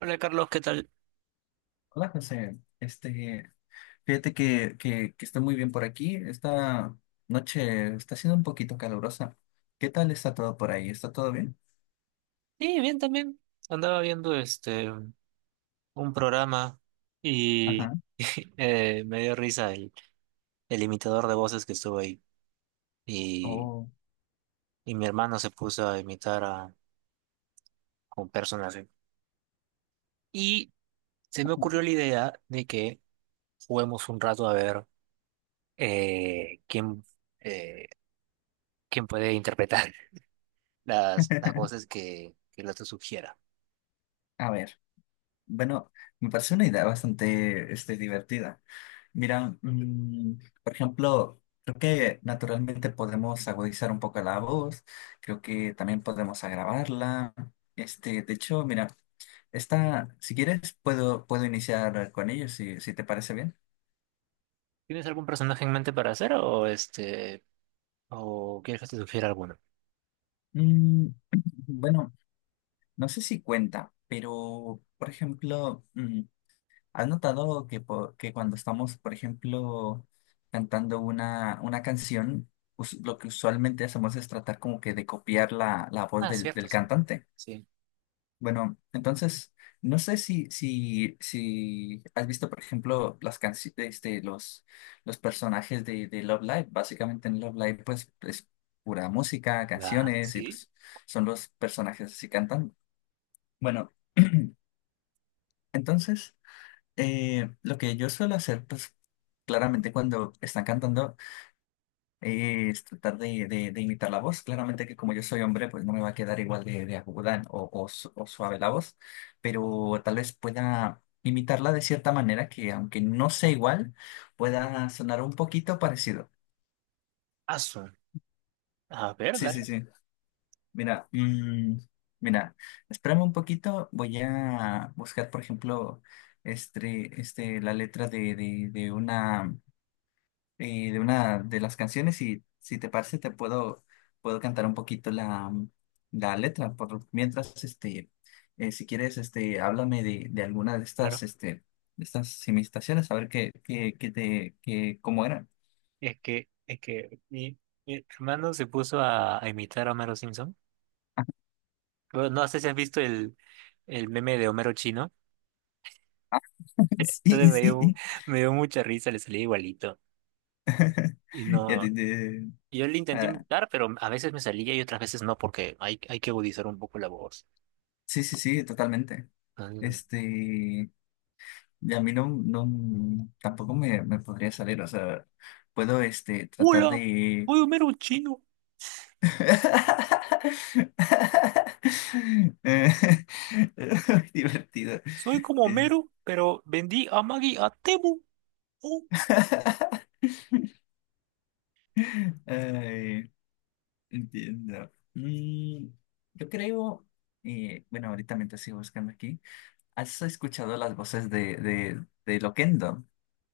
Hola Carlos, ¿qué tal? Hola José, fíjate que está muy bien por aquí. Esta noche está siendo un poquito calurosa. ¿Qué tal está todo por ahí? ¿Está todo bien? Sí, bien también. Andaba viendo un programa y Ajá. Me dio risa el imitador de voces que estuvo ahí. Y, Oh. y mi hermano se puso a imitar a un personaje. Y se me ocurrió la idea de que juguemos un rato a ver eh, quién, eh, quién puede interpretar las voces que el otro sugiera. A ver, bueno, me parece una idea bastante divertida. Mira, por ejemplo, creo que naturalmente podemos agudizar un poco la voz, creo que también podemos agravarla. De hecho, mira. Está, si quieres, puedo iniciar con ellos, si te parece bien. ¿Tienes algún personaje en mente para hacer o o quieres que te sugiera alguno? Mm, bueno, no sé si cuenta, pero, por ejemplo, ¿has notado que cuando estamos, por ejemplo, cantando una canción, lo que usualmente hacemos es tratar como que de copiar la voz Ah, del, cierto, del cierto. cantante? Sí. Bueno, entonces, no sé si has visto, por ejemplo, las canciones, los personajes de Love Live. Básicamente en Love Live, pues, es pura música, Ya, canciones, y sí. pues son los personajes así cantando. Bueno, entonces, lo que yo suelo hacer, pues, claramente cuando están cantando, es tratar de imitar la voz. Claramente que como yo soy hombre, pues no me va a quedar igual de aguda o suave la voz, pero tal vez pueda imitarla de cierta manera que aunque no sea igual, pueda sonar un poquito parecido. Azul. A ver, Sí, sí, dale. sí. Mira, mira, espérame un poquito, voy a buscar, por ejemplo, la letra de una de las canciones, y si te parece te puedo cantar un poquito la letra. Por mientras, si quieres, háblame de alguna Claro. De estas imitaciones, a ver cómo eran. Es que mi hermano se puso a imitar a Homero Simpson. Bueno, no sé si has visto el meme de Homero chino. Entonces Sí, me dio, sí. me dio mucha risa, le salía igualito. Y Ya te- no, te- yo le intenté ah, imitar, pero a veces me salía y otras veces no, porque hay que agudizar un poco la voz. sí, sí, sí, totalmente. Entonces, Y a mí no, no, tampoco me podría salir, o sea, puedo, tratar hola, de. soy Homero chino. Eh, es muy divertido. Soy como Eh, Homero, pero vendí a Maggie a Temu. Oh. Ay, entiendo. Yo creo, bueno, ahorita mientras sigo buscando aquí, ¿has escuchado las voces de Loquendo?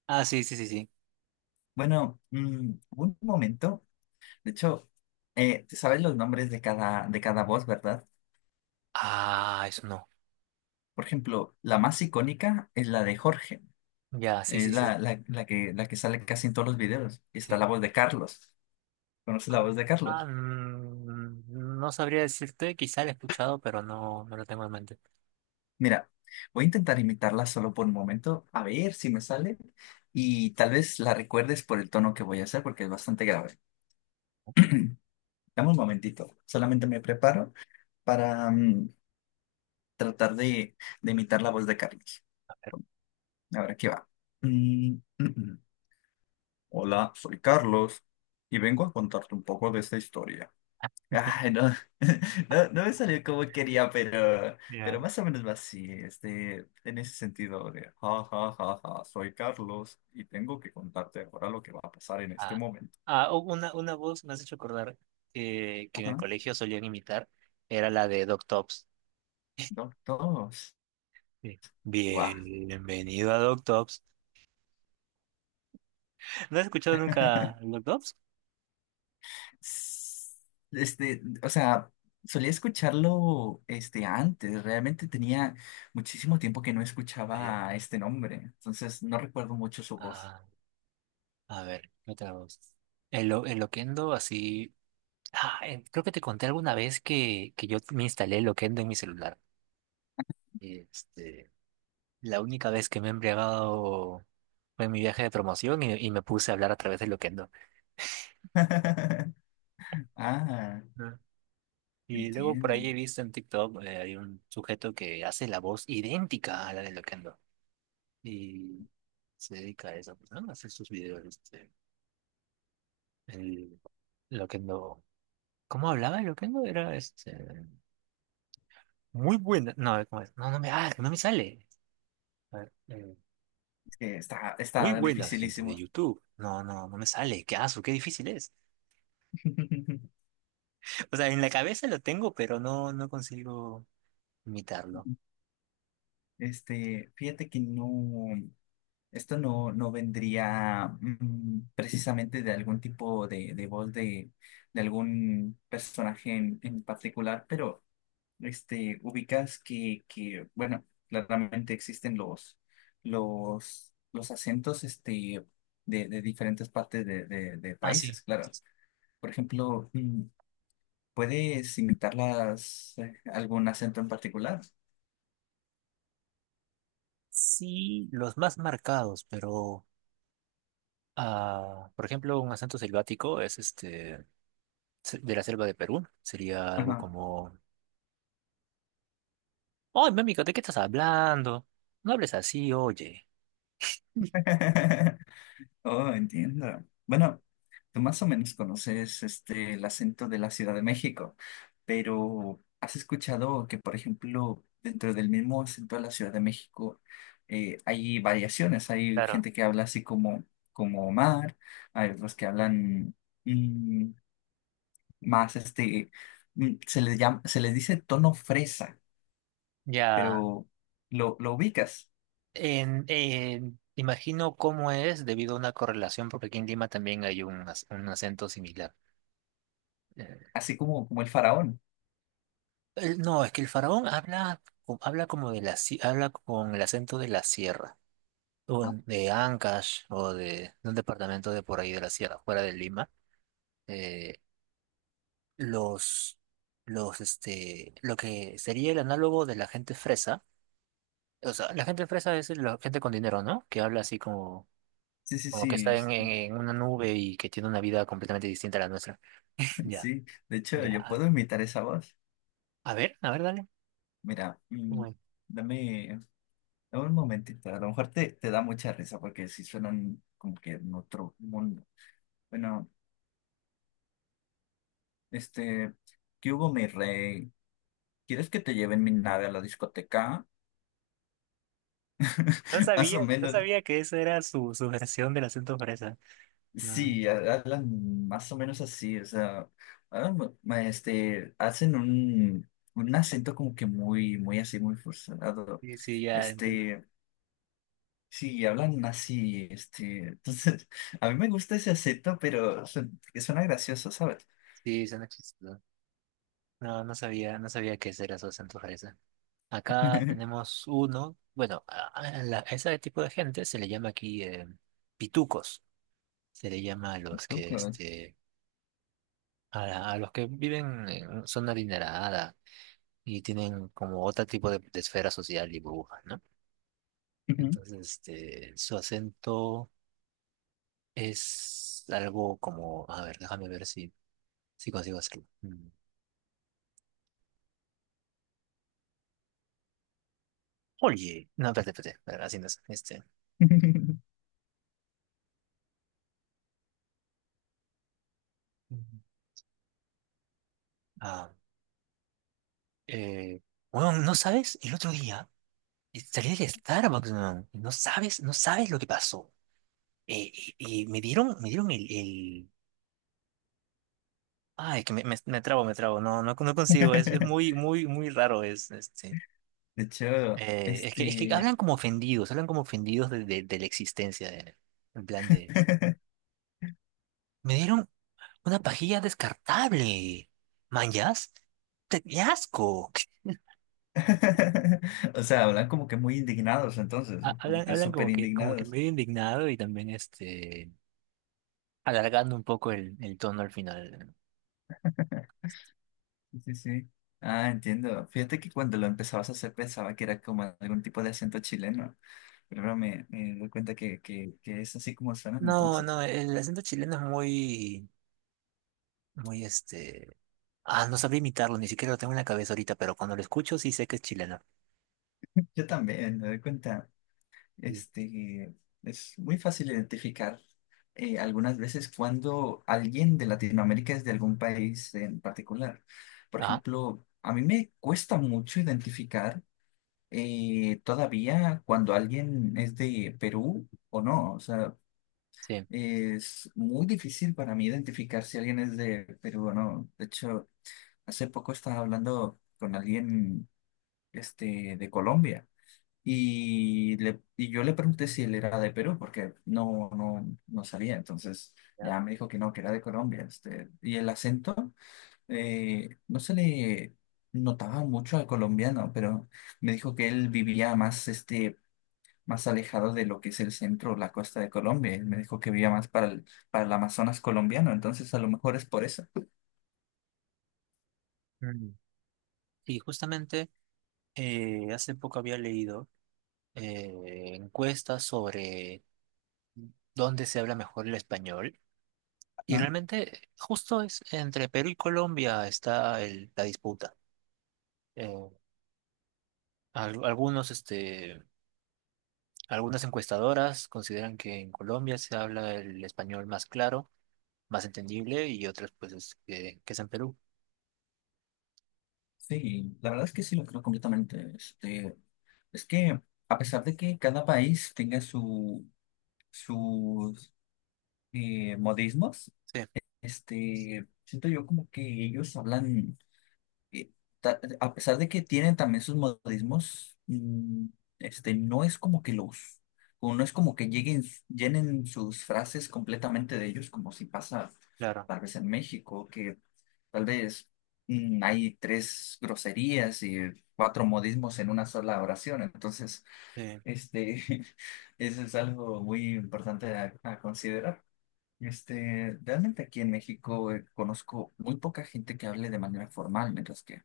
Ah, sí, sí, sí, sí. Bueno, hubo un momento, de hecho, te sabes los nombres de cada voz, ¿verdad? Ah, eso no. Por ejemplo, la más icónica es la de Jorge. Ya, sí, Es sí, sí. la que sale casi en todos los videos. Y está Sí. la voz de Carlos. ¿Conoces la Ah, voz de Carlos? No sabría decirte, quizá lo he escuchado, pero no, no lo tengo en mente. Mira, voy a intentar imitarla solo por un momento, a ver si me sale. Y tal vez la recuerdes por el tono que voy a hacer, porque es bastante grave. Dame un momentito. Solamente me preparo para, tratar de imitar la voz de Carlos. Ahora aquí va. Mm, mm, mm. Hola, soy Carlos y vengo a contarte un poco de esta historia. Ay, no, no, no me salió como quería, pero Ya. más o menos va así, en ese sentido de, ja, ja, ja, ja, soy Carlos y tengo que contarte ahora lo que va a pasar en este Ah, momento. Una voz me has hecho acordar que en el Ajá, colegio solían imitar, era la de Doc Tops. dos, dos, Sí. guau. Bienvenido a Doc Tops. ¿No has escuchado nunca Doc Tops? S- o sea, solía escucharlo, antes, realmente tenía muchísimo tiempo que no Ah, ya. escuchaba este nombre, entonces no recuerdo mucho su voz. Ah, a ver, ¿qué otra voz? El Loquendo, así. Creo que te conté alguna vez que yo me instalé el Loquendo en mi celular. Este, la única vez que me he embriagado fue en mi viaje de promoción y me puse a hablar a través de lo que no. Ah, Ah. Y luego por ahí entiendo. he visto en TikTok, hay un sujeto que hace la voz idéntica a la de Loquendo. Y se dedica a eso, pues, ¿no? A hacer sus videos. Este, el Loquendo. ¿Cómo hablaba el Loquendo? Era este, muy buena. No, ¿cómo es? No, no me sale. A ver, está, muy está buenas, gente de dificilísimo. YouTube. No, no, no me sale. Qué aso, qué difícil es. O sea, en la cabeza lo tengo, pero no, no consigo imitarlo. Fíjate que no, esto no, no vendría, precisamente, de algún tipo de voz de algún personaje en particular, pero, ubicas que, bueno, claramente existen los acentos, de diferentes partes de Ah, sí. países, claro. Por ejemplo, ¿puedes invitarlas, a algún acento en particular? Sí, los más marcados, pero por ejemplo, un acento selvático es de la selva de Perú. Sería algo Ajá. como, ¡ay, mami! ¿De qué estás hablando? No hables así, oye. Oh, entiendo. Bueno, tú más o menos conoces el acento de la Ciudad de México, pero ¿has escuchado que, por ejemplo, dentro del mismo acento de la Ciudad de México, hay variaciones? Hay Claro. gente que habla así como Omar, hay otros que hablan, mm, más, se les dice tono fresa. Ya. Pero lo ubicas, Imagino cómo es debido a una correlación, porque aquí en Lima también hay un, un acento similar. eh, así como el faraón. No, es que el faraón habla, habla como de la, habla con el acento de la sierra, o ¿No? de Ancash, o de un departamento de por ahí de la sierra, fuera de Lima. Eh, los, lo que sería el análogo de la gente fresa, o sea, la gente fresa es la gente con dinero, ¿no? Que habla así como, Sí, sí, como que sí, está en una nube y que tiene una vida completamente distinta a la nuestra. Ya, sí. De hecho, yo ya. puedo imitar esa voz. A ver, dale. Mira, Bueno, dame, dame un momentito. A lo mejor te da mucha risa porque sí suenan como que en otro mundo. Bueno, este, ¿qué hubo, mi rey? ¿Quieres que te lleven mi nave a la discoteca? no Más o sabía, no menos. sabía que esa era su versión del acento fresa. Ah, Sí, hablan más o menos así, o sea, hablan, hacen un acento como que muy, muy así, muy forzado. sí, sí, ya entiendo. Este, sí, hablan así, entonces, a mí me gusta ese acento, pero, que suena gracioso, ¿sabes? Sí, suena chistoso. No, no sabía, no sabía qué era su acento fresa. Acá tenemos uno, bueno, a ese tipo de gente se le llama aquí pitucos. Se le llama a los que, Loco. este, a los que viven en zona adinerada y tienen como otro tipo de esfera social y burbuja, ¿no? Ujú. Entonces, este, su acento es algo como, a ver, déjame ver si, si consigo hacerlo. Mm. Oye, no, espérate, espérate, espérate, así no es, este, ujú. ah, eh, weón, ¿no sabes? El otro día salí del Starbucks, weón, y no sabes, no sabes lo que pasó. Eh, y me dieron el... Ay, que me trabo, no, no, no consigo, es muy, muy, muy raro, es, este, De hecho, es que hablan como ofendidos de, de la existencia, de- en plan de, me dieron una pajilla descartable, man, ¿yas? ¡Te- ¡qué asco! o sea, hablan como que muy indignados, entonces, como Hablan, que hablan súper como que indignados. medio indignado y también este alargando un poco el tono al final. Sí, sí. Ah, entiendo. Fíjate que cuando lo empezabas a hacer pensaba que era como algún tipo de acento chileno, pero ahora me doy cuenta que es así como suenan No, entonces. no, el acento chileno es muy, muy este. Ah, no sabría imitarlo, ni siquiera lo tengo en la cabeza ahorita, pero cuando lo escucho sí sé que es chileno. Yo también me doy cuenta, Sí. este, es muy fácil identificar, algunas veces cuando alguien de Latinoamérica es de algún país en particular. Por Ajá, ejemplo, a mí me cuesta mucho identificar, todavía cuando alguien es de Perú o no. O sea, sí. es muy difícil para mí identificar si alguien es de Perú o no. De hecho, hace poco estaba hablando con alguien, de Colombia, y yo le pregunté si él era de Perú porque no, no, no sabía. Entonces ¿Ya? ya me dijo que no, que era de Colombia. Y el acento, no se le notaba mucho al colombiano, pero me dijo que él vivía más, más alejado de lo que es el centro o la costa de Colombia. Él me dijo que vivía más para el Amazonas colombiano, entonces a lo mejor es por eso. Mm. Y justamente hace poco había leído encuestas sobre dónde se habla mejor el español y Ajá. realmente justo es entre Perú y Colombia está la disputa. eh, Algunos, este, algunas encuestadoras consideran que en Colombia se habla el español más claro, más entendible, y otras, pues, es que es en Perú. Sí, la verdad es que sí lo creo completamente. Es que a pesar de que cada país tenga sus modismos, Sí, siento yo como que ellos hablan, eh, a pesar de que tienen también sus modismos, no es como que los, o no es como que lleguen, llenen sus frases completamente de ellos, como si pasa claro. tal vez en México, que tal vez, hay tres groserías y cuatro modismos en una sola oración. Entonces, Sí. este, eso es algo muy importante a considerar. Realmente aquí en México, conozco muy poca gente que hable de manera formal, mientras que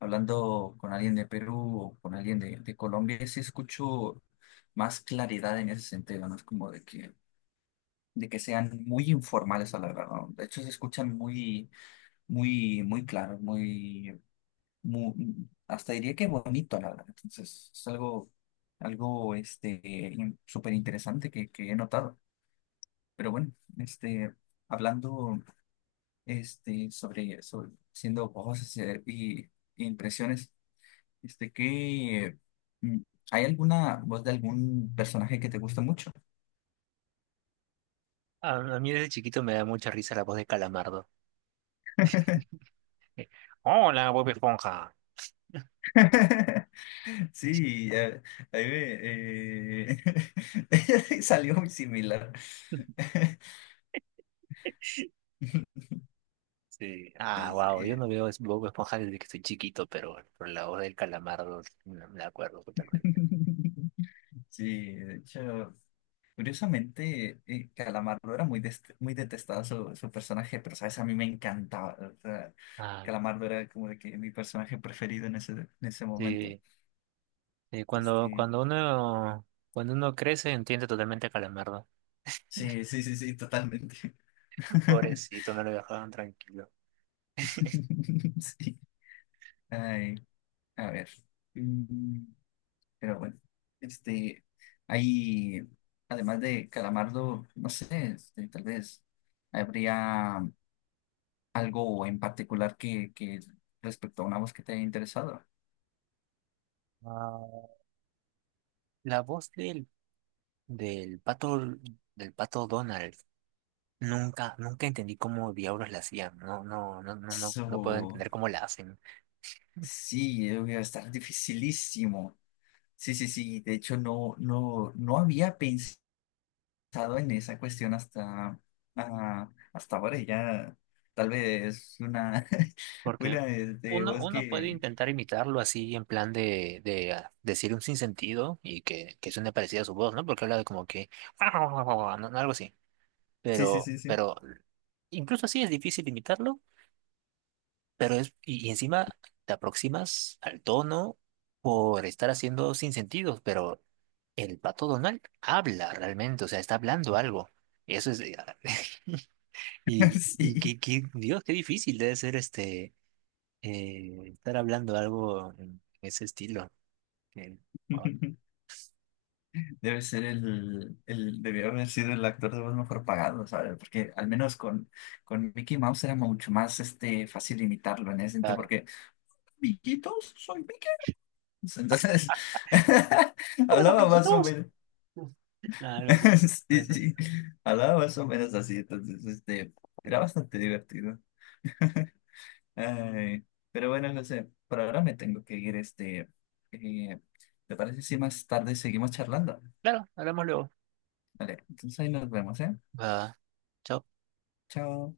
hablando con alguien de Perú o con alguien de Colombia, sí escucho más claridad en ese sentido. No es como de que sean muy informales a la verdad, ¿no? De hecho, se escuchan muy, muy, muy claros, muy, muy, hasta diría que bonito, la verdad. Entonces, es algo, súper interesante que he notado. Pero bueno, este, hablando, sobre siendo voces, y impresiones, que, mm, ¿hay alguna voz de algún personaje que te guste mucho? A mí desde chiquito me da mucha risa la voz de Calamardo. Eh, Hola, Bob Esponja. Sí, a me, eh, salió muy similar. Sí. Ah, Entonces, wow. Yo no veo Bob Esponja desde que soy chiquito, pero la voz del Calamardo me la acuerdo totalmente. sí, de hecho. Curiosamente, Calamardo era muy detestado su personaje, pero sabes, a mí me encantaba. O sea, Ah, Calamardo era como de que mi personaje preferido en ese momento. sí. Sí, Este, cuando uno crece, entiende totalmente a Calamardo. Sí, sí, sí, sí, totalmente. Pobrecito, no lo dejaban tranquilo. Sí. Ay, a ver. Mm, Pero bueno, este, hay, además de Calamardo, no sé, tal vez habría algo en particular que, respecto a una voz que te haya interesado. Ah, la voz del pato, del pato Donald, nunca, nunca entendí cómo diablos la hacían. No, no, no, no, no, no puedo So, entender cómo la hacen. sí, debe estar dificilísimo. Sí, sí, sí. De hecho, no, no, no había pensado en esa cuestión hasta, hasta ahora. Y ya, tal vez una, Porque una uno, voz uno puede que. intentar imitarlo así en plan de, de decir un sinsentido y que suene parecida a su voz, ¿no? Porque habla de como que no, no, no, no, algo así. Sí, sí, sí, sí. Pero incluso así es difícil imitarlo. Pero es, y encima te aproximas al tono por estar haciendo sin sentidos, pero el pato Donald habla realmente, o sea, está hablando algo. Eso es. Sí. Dios, qué difícil debe ser estar hablando algo en ese estilo. Que, ah, Debe ser debió haber sido el actor de voz mejor pagado, ¿sabes? Porque al menos con Mickey Mouse era mucho más fácil imitarlo en ese sentido, claro. porque, amiguitos, soy Mickey Mouse. Entonces, Hola, hablaba más o loquillitos. menos, Algo así. sí, sí, hablaba más o menos así, entonces, era bastante divertido. Ay, pero bueno, José, por ahora me tengo que ir, eh, ¿te parece si más tarde seguimos charlando? Claro, hablamos luego. Vale, entonces ahí nos vemos, ¿eh? Va, chao. Chao.